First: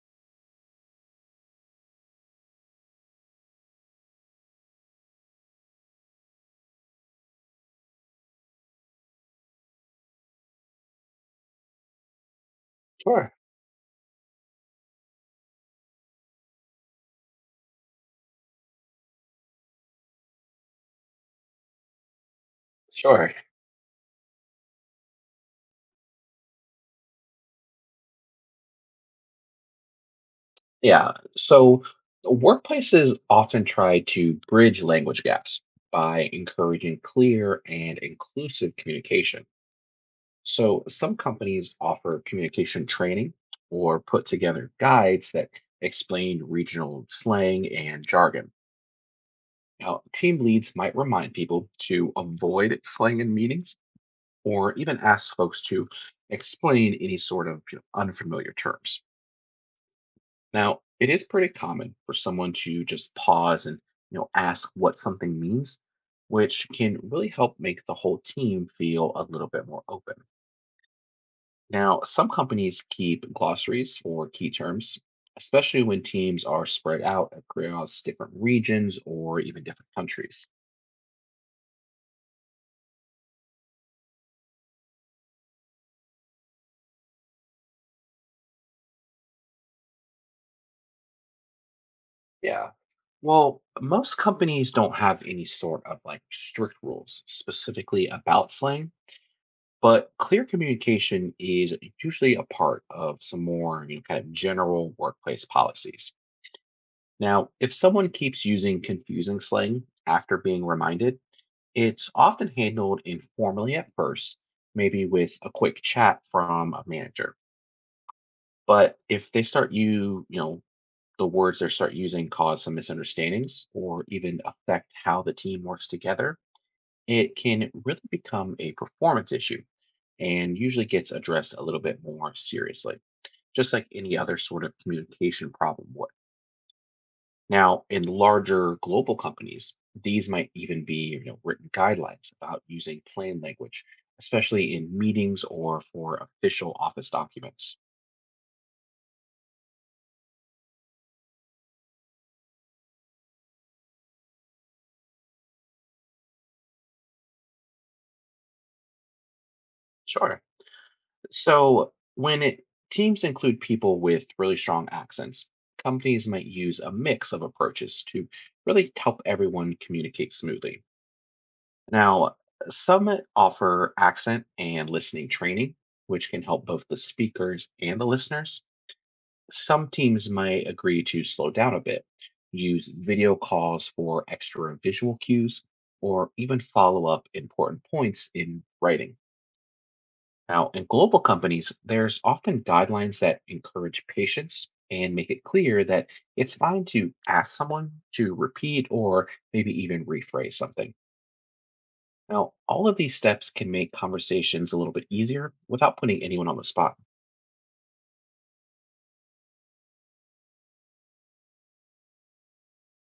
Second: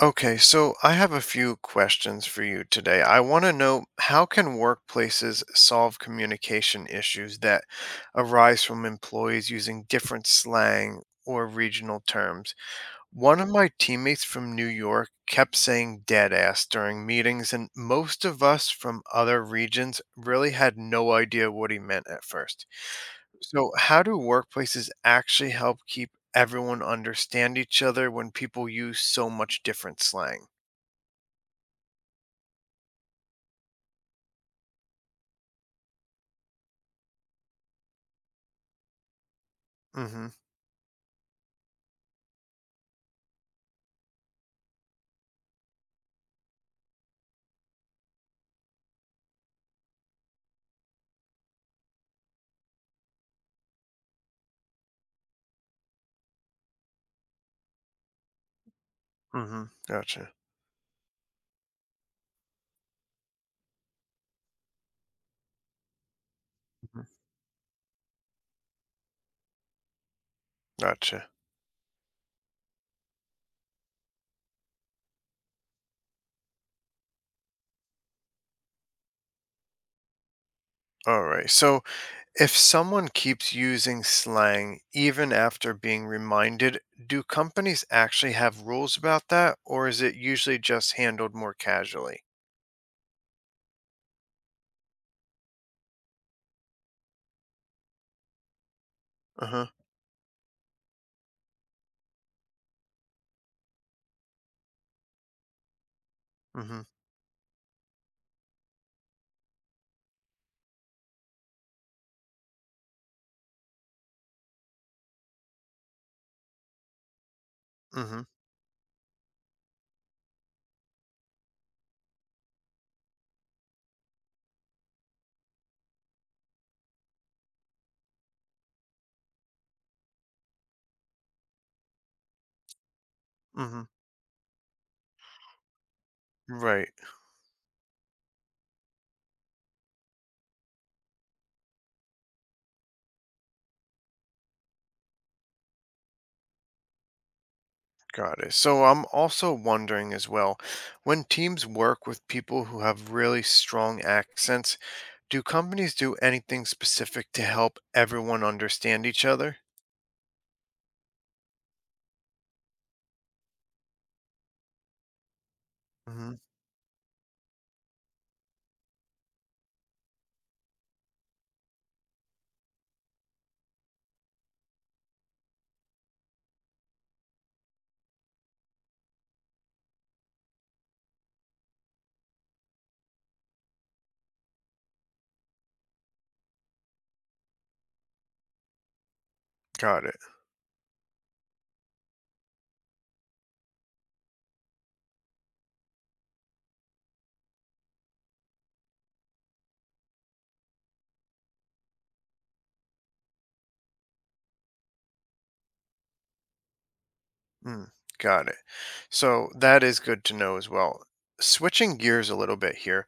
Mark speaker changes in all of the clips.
Speaker 1: Okay, so I have a few questions for you today. I want to know how can workplaces solve communication issues that arise from employees using different slang or regional terms?
Speaker 2: Sure,
Speaker 1: One of my teammates from New York kept saying dead ass during meetings, and most of us from other regions really had no idea what he meant at first.
Speaker 2: sure.
Speaker 1: So, how do workplaces actually help keep everyone understand each other when people use so much different slang?
Speaker 2: Yeah. So workplaces often try to bridge language gaps by encouraging clear and inclusive communication.
Speaker 1: Mm-hmm.
Speaker 2: So some companies offer communication training or put together guides that explain regional slang and jargon. Now, team leads might remind people to avoid slang in meetings or even ask folks to explain any sort of unfamiliar terms.
Speaker 1: Mm-hmm. Gotcha.
Speaker 2: Now, it is pretty common for someone to just pause and ask what something means, which can
Speaker 1: Mhm.
Speaker 2: really help make the whole team feel a little bit more open.
Speaker 1: Gotcha.
Speaker 2: Now, some companies keep glossaries for key terms, especially when teams are spread out across different regions or even different countries.
Speaker 1: All right. So if someone keeps using slang even after being reminded, do companies actually have rules about that or is it usually just handled more casually?
Speaker 2: Yeah. Well, most companies don't have any sort of like strict rules specifically about slang.
Speaker 1: Uh-huh.
Speaker 2: But clear communication is usually a part of some more kind of general workplace policies.
Speaker 1: Mm-hmm.
Speaker 2: Now, if someone keeps using confusing slang after being reminded, it's often handled informally at first, maybe with a quick chat from a manager.
Speaker 1: Mm-hmm.
Speaker 2: But if they start the words they start using cause some misunderstandings or even affect how the team works together, it can really become a performance issue and usually gets addressed a little bit more seriously, just
Speaker 1: Mm-hmm.
Speaker 2: like any other sort of communication problem would.
Speaker 1: Right.
Speaker 2: Now, in larger global companies, these might even be written guidelines about using plain language, especially in meetings or for official office documents.
Speaker 1: Got it. So I'm also wondering as well, when teams work with people who have really strong accents, do companies do anything specific to help everyone understand each other?
Speaker 2: Sure. So, teams include people with really strong accents, companies
Speaker 1: Mm-hmm.
Speaker 2: might use a mix of approaches to really help everyone communicate smoothly. Now, some offer accent and listening training, which can help both the speakers and the listeners. Some teams might agree to slow down a bit, use video calls for extra visual cues, or even follow up important points in writing.
Speaker 1: Got it.
Speaker 2: Now, in global companies, there's often guidelines that encourage patience and make it clear that it's fine to ask someone to repeat or maybe even rephrase something. Now, all of these steps can make conversations a little bit easier without putting anyone on the spot.
Speaker 1: Mm, got it. So that is good to know as well. Switching gears a little bit here,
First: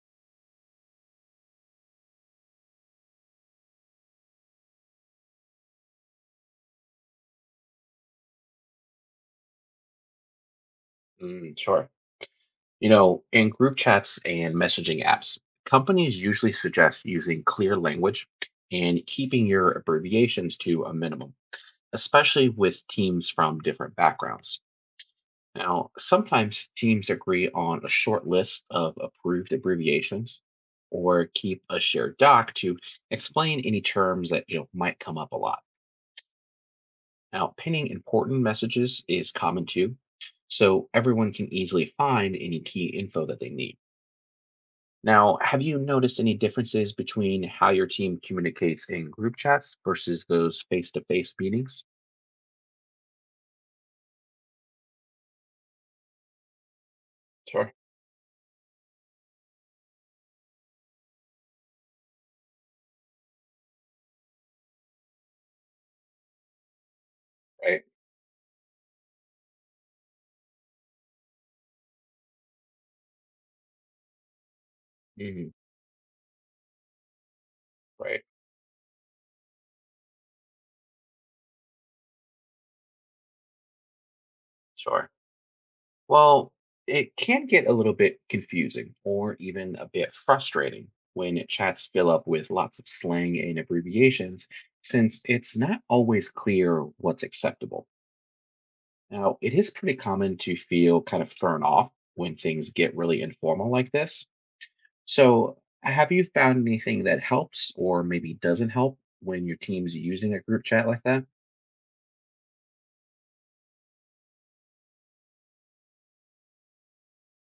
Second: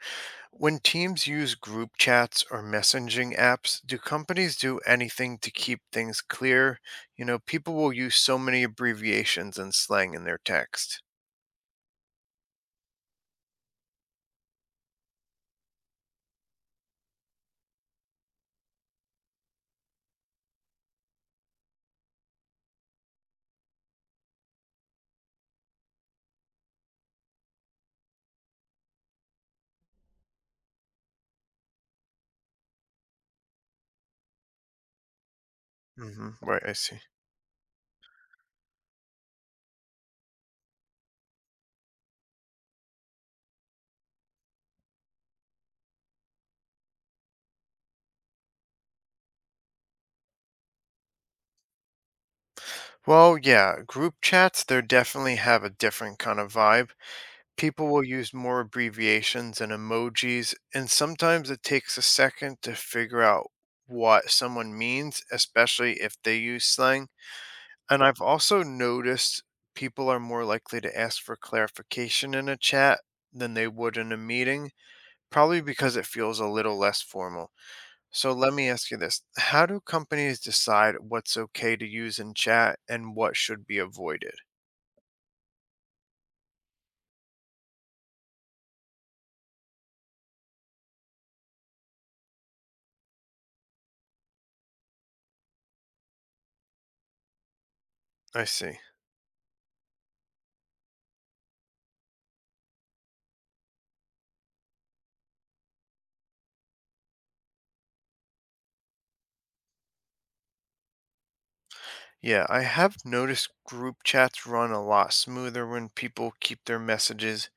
Speaker 1: when teams use group chats or messaging apps, do companies do anything to keep things clear? You know, people will use so many abbreviations and slang in their text.
Speaker 2: Sure. You know, in group chats and messaging apps, companies usually suggest using clear language and keeping your abbreviations to a minimum, especially with teams from different backgrounds. Now, sometimes teams agree on a short list of approved abbreviations or keep a shared doc to explain any terms that might come up a lot.
Speaker 1: Right, I see.
Speaker 2: Now, pinning important messages is common too, so everyone can easily find any key info that they need. Now, have you noticed any differences between how your team communicates in group chats versus those face to face meetings?
Speaker 1: Well, yeah, group chats, they definitely have a different kind of vibe.
Speaker 2: Sure.
Speaker 1: People will use more abbreviations and emojis, and sometimes it takes a second to figure out what someone means, especially if they use slang.
Speaker 2: Right.
Speaker 1: And I've also noticed people are more likely to ask for clarification in a chat than they would in a meeting,
Speaker 2: Mhm.
Speaker 1: probably because it feels a little less formal.
Speaker 2: Right,
Speaker 1: So let me ask you this. How do companies decide what's okay to use in chat and what should be avoided?
Speaker 2: sure. Well, it can get a little bit confusing or even a bit frustrating when chats fill up with lots of slang and abbreviations, since it's not always clear what's acceptable.
Speaker 1: I see.
Speaker 2: Now, it is pretty common to feel kind of thrown off when things get really informal like this. So, have you found anything that helps or maybe doesn't help when your team's using a group chat like that?
Speaker 1: Yeah, I have noticed group chats run a lot smoother when people keep their messages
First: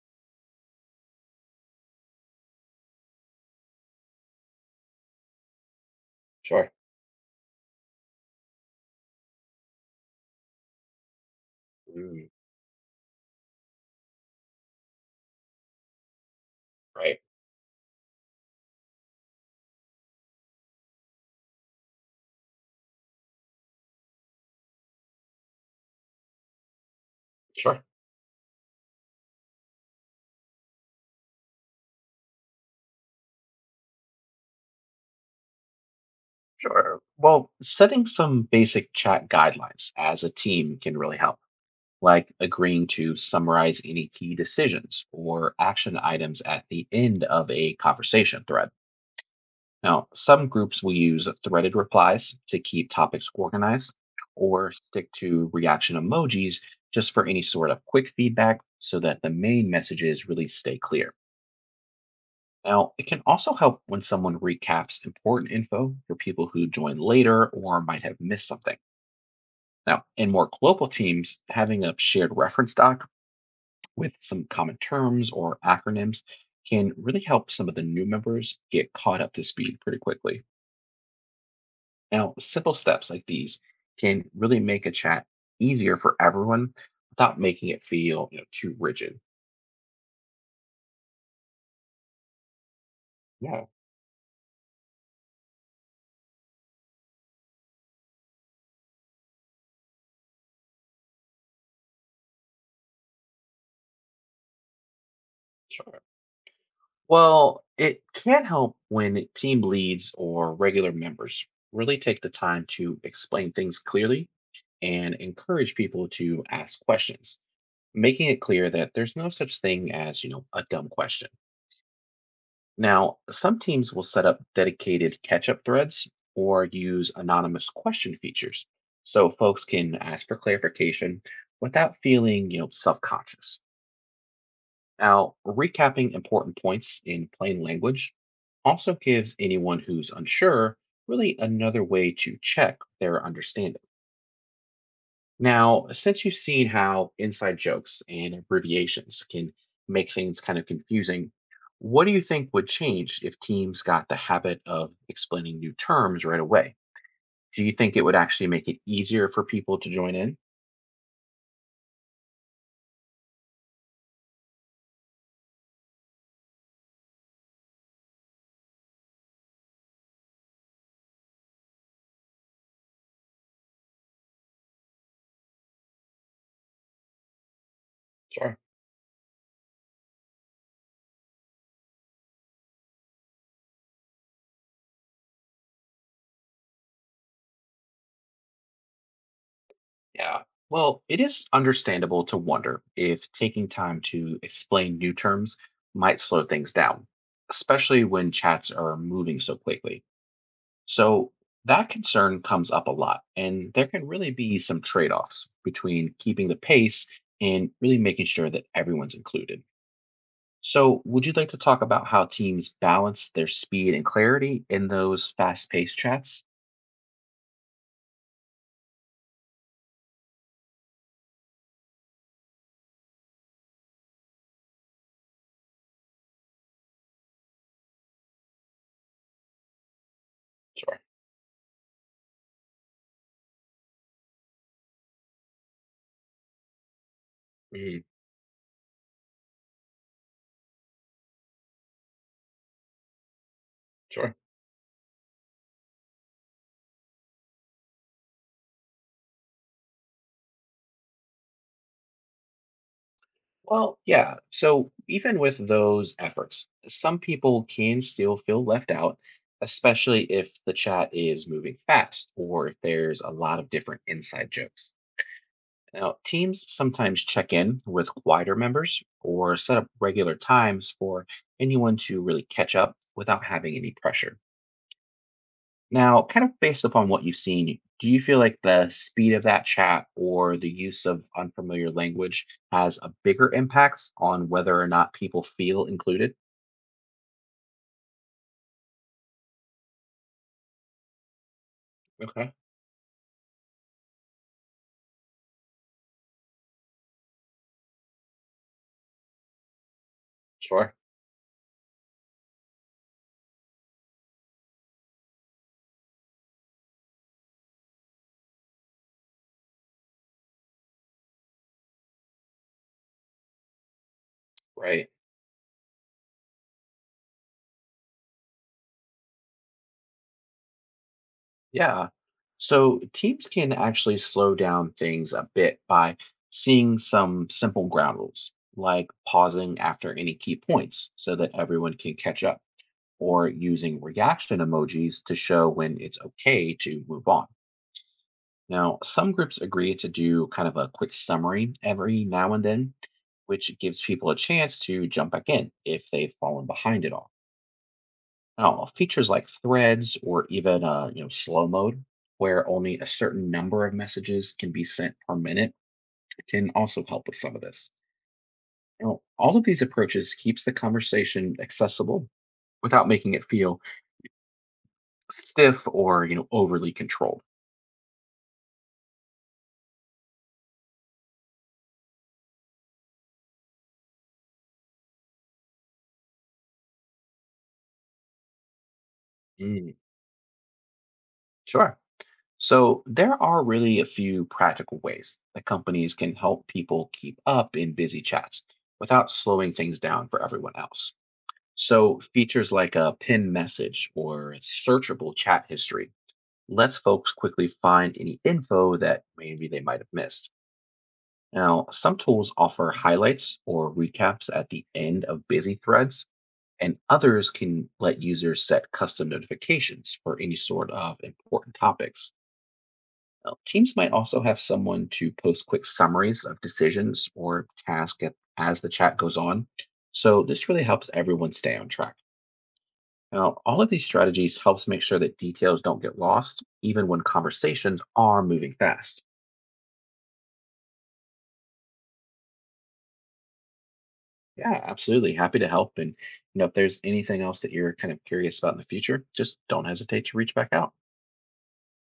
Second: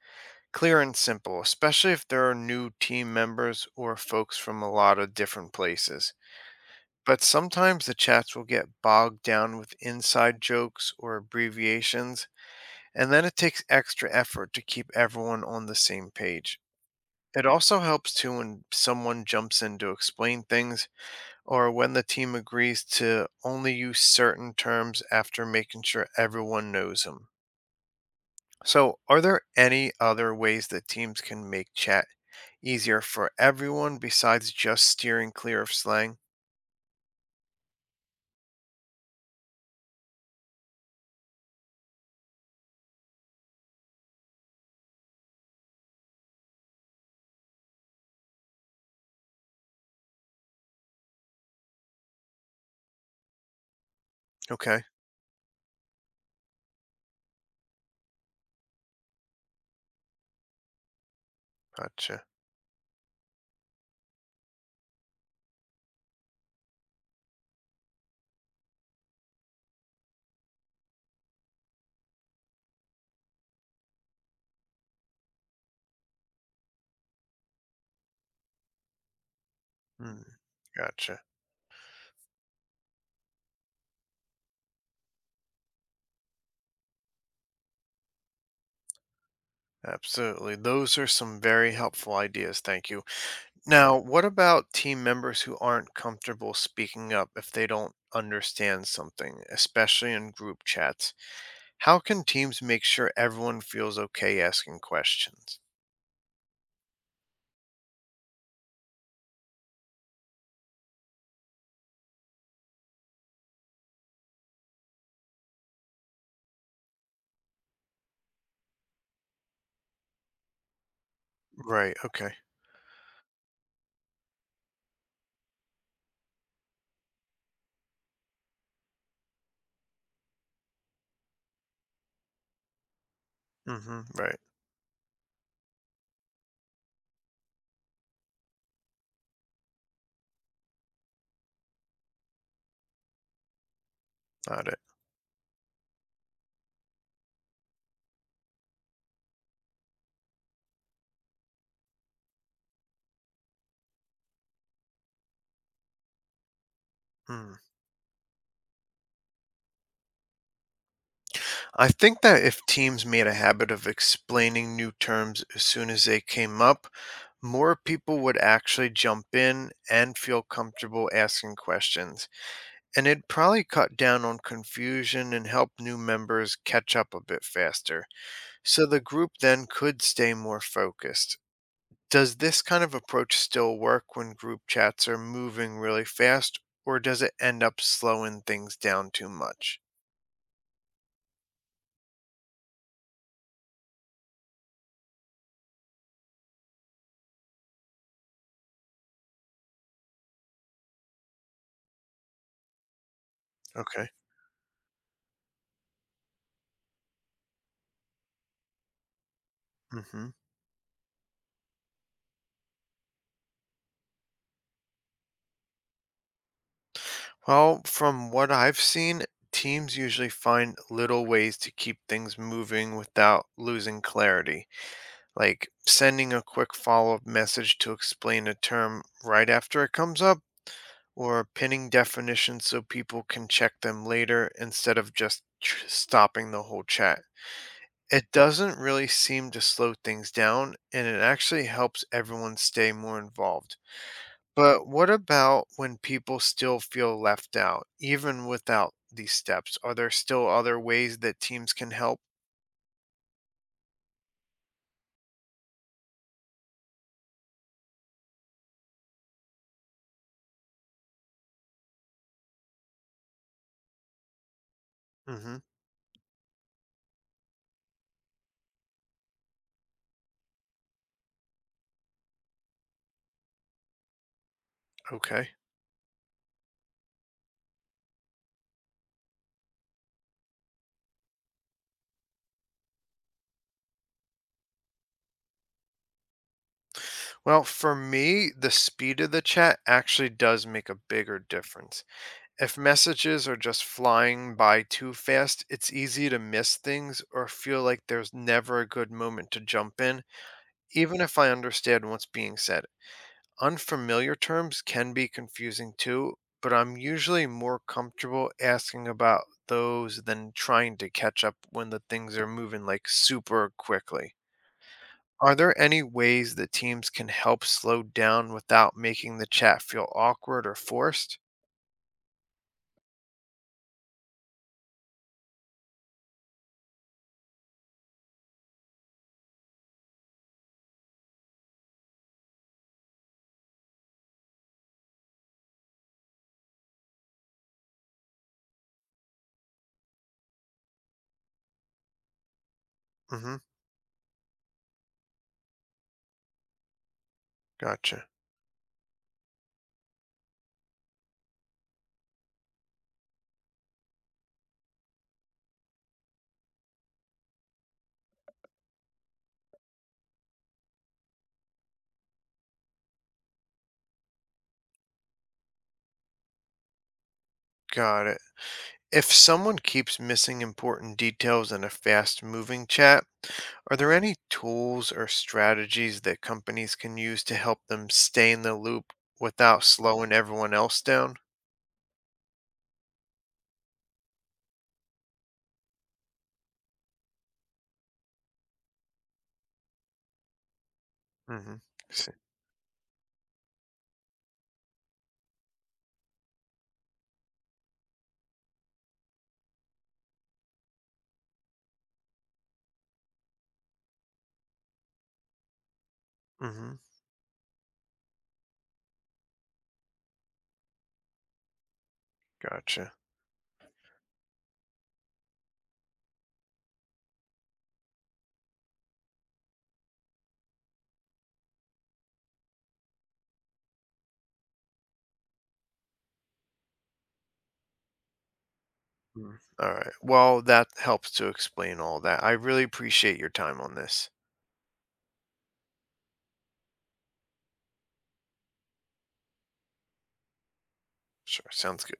Speaker 1: clear and simple, especially if there are new team members or folks from a lot of different places.
Speaker 2: Sure.
Speaker 1: But sometimes the chats will get bogged down with inside jokes or
Speaker 2: Mm,
Speaker 1: abbreviations, and then it takes extra effort to keep everyone on the same page.
Speaker 2: right.
Speaker 1: It also helps too when someone jumps in to explain things or when the team agrees to only use certain terms after making sure everyone knows them.
Speaker 2: Sure.
Speaker 1: So, are there any other ways that teams can make chat easier for everyone besides just steering clear of slang?
Speaker 2: Sure. Well, setting some basic chat guidelines as a team can really help, like agreeing to summarize any key decisions or action items at the end of a conversation thread. Now, some groups will use threaded replies to keep topics organized or
Speaker 1: Okay,
Speaker 2: stick to reaction emojis just for any sort of quick feedback so that the main messages really stay clear.
Speaker 1: gotcha.
Speaker 2: Now, it can also help when someone recaps important info for people who join later or might have missed something. Now, in more global teams, having a shared reference doc with some common terms or acronyms can really help some of the new members get caught up to speed pretty
Speaker 1: Hmm,
Speaker 2: quickly.
Speaker 1: gotcha.
Speaker 2: Now, simple steps like these can really make a chat easier for everyone without making it feel too rigid.
Speaker 1: Absolutely. Those are some very helpful ideas. Thank you.
Speaker 2: Yeah,
Speaker 1: Now, what about team members who aren't comfortable speaking up if they don't understand something, especially in group chats? How can teams make sure everyone feels okay asking questions?
Speaker 2: sure. Well, it can help when team leads or regular members really take the time to explain things clearly and encourage people to ask questions, making it clear that there's no such thing as, a dumb question.
Speaker 1: Right. Okay.
Speaker 2: Now, some teams will set up dedicated catch up threads or use anonymous question features so folks can ask for clarification without feeling, self-conscious.
Speaker 1: Right.
Speaker 2: Now, recapping important points in plain language also gives anyone who's unsure really another way to check their understanding.
Speaker 1: Got it.
Speaker 2: Now, since you've seen how inside jokes and abbreviations can make things kind of confusing, what do you think would change if teams got the habit of explaining new terms right away?
Speaker 1: Mm.
Speaker 2: Do you think it would actually make it easier for people to join in?
Speaker 1: I think that if teams made a habit of explaining new terms as soon as they came up, more people would actually jump in and feel comfortable asking questions. And it'd probably cut down on confusion and help new members catch up a bit faster.
Speaker 2: Sure.
Speaker 1: So the group then could stay more focused. Does this kind of approach still work when group chats are moving really fast, or does it end up slowing things down too much?
Speaker 2: Yeah. Well, it is understandable to wonder if taking time to explain new terms might slow things down, especially when chats are moving so quickly. So that concern comes up a lot, and there can
Speaker 1: Okay.
Speaker 2: really be some trade offs between keeping the pace and really making sure that everyone's included.
Speaker 1: hmm
Speaker 2: So, would you like to talk about how teams balance their speed and clarity in those fast paced chats?
Speaker 1: Well, from what I've seen, teams usually find little ways to keep things moving without losing clarity, like sending a quick follow up message to explain a term right after it comes up,
Speaker 2: Sure.
Speaker 1: or pinning definitions so people can check them later instead of just stopping the whole chat.
Speaker 2: Mhm.
Speaker 1: It doesn't really seem to slow things down, and it actually helps everyone stay more involved.
Speaker 2: Sure.
Speaker 1: But what about when people still feel left out, even without these steps? Are there still other ways that teams can help?
Speaker 2: Well, yeah. So, even with those efforts, some people can still feel left out, especially if the chat is moving fast or if there's a lot of different inside jokes.
Speaker 1: hmm
Speaker 2: Now, teams sometimes check in with quieter members or set up regular times for anyone to really catch up without having any pressure.
Speaker 1: Okay.
Speaker 2: Now, kind of based upon what you've seen, do you feel like the speed of that chat or the use of unfamiliar language has a bigger impact on whether or not people feel included?
Speaker 1: Well, for me, the speed of the chat actually does make a bigger difference.
Speaker 2: Okay,
Speaker 1: If messages are just flying by too fast, it's easy to miss things or feel like there's never a good moment to jump in,
Speaker 2: sure.
Speaker 1: even if I understand what's being said. Unfamiliar terms can be confusing too, but I'm usually more comfortable asking about those than trying to catch up when the things are moving like super quickly.
Speaker 2: Right.
Speaker 1: Are there any ways that teams can help slow down without making the chat feel awkward or forced?
Speaker 2: Yeah. So teams can actually slow down things a bit by seeing some simple ground rules, like pausing after any key points so that everyone can catch up, or using reaction emojis to show when it's okay to move on. Now, some groups agree to do kind of a quick summary every now and then,
Speaker 1: hmm
Speaker 2: which gives people a chance to jump back in if they've fallen behind at all.
Speaker 1: Gotcha.
Speaker 2: Oh, well, features like threads or even slow mode, where only a certain number of messages can be sent per minute, can also help with some of this. Now, all of these approaches keeps the conversation accessible without making it feel stiff or overly controlled.
Speaker 1: Got it. If someone keeps missing important details in a fast moving chat, are there any tools or strategies that companies can use to help them stay in the loop without
Speaker 2: Mm,
Speaker 1: slowing everyone else down?
Speaker 2: sure. So there are really a few practical ways that companies can help people keep up in busy chats without slowing things down for everyone else.
Speaker 1: Mm-hmm.
Speaker 2: So, features like a pinned message or searchable chat history lets folks quickly find any info that maybe they might have missed. Now, some tools offer highlights or recaps at the end of busy threads,
Speaker 1: Mm-hmm.
Speaker 2: and others can let users set custom notifications for any sort of important topics.
Speaker 1: Gotcha.
Speaker 2: Now, teams might also have someone to post quick summaries of decisions or tasks as the chat goes on. So, this really helps everyone stay on track. Now, all of these strategies helps make sure that details don't get lost, even when conversations are moving fast.
Speaker 1: Mm. All right. Well, that helps to explain all that. I really appreciate your time on this.
Speaker 2: Yeah, absolutely. Happy to help. And if there's anything else that you're kind of curious about in the future, just don't hesitate to reach back out.
Speaker 1: Sure. Sounds good.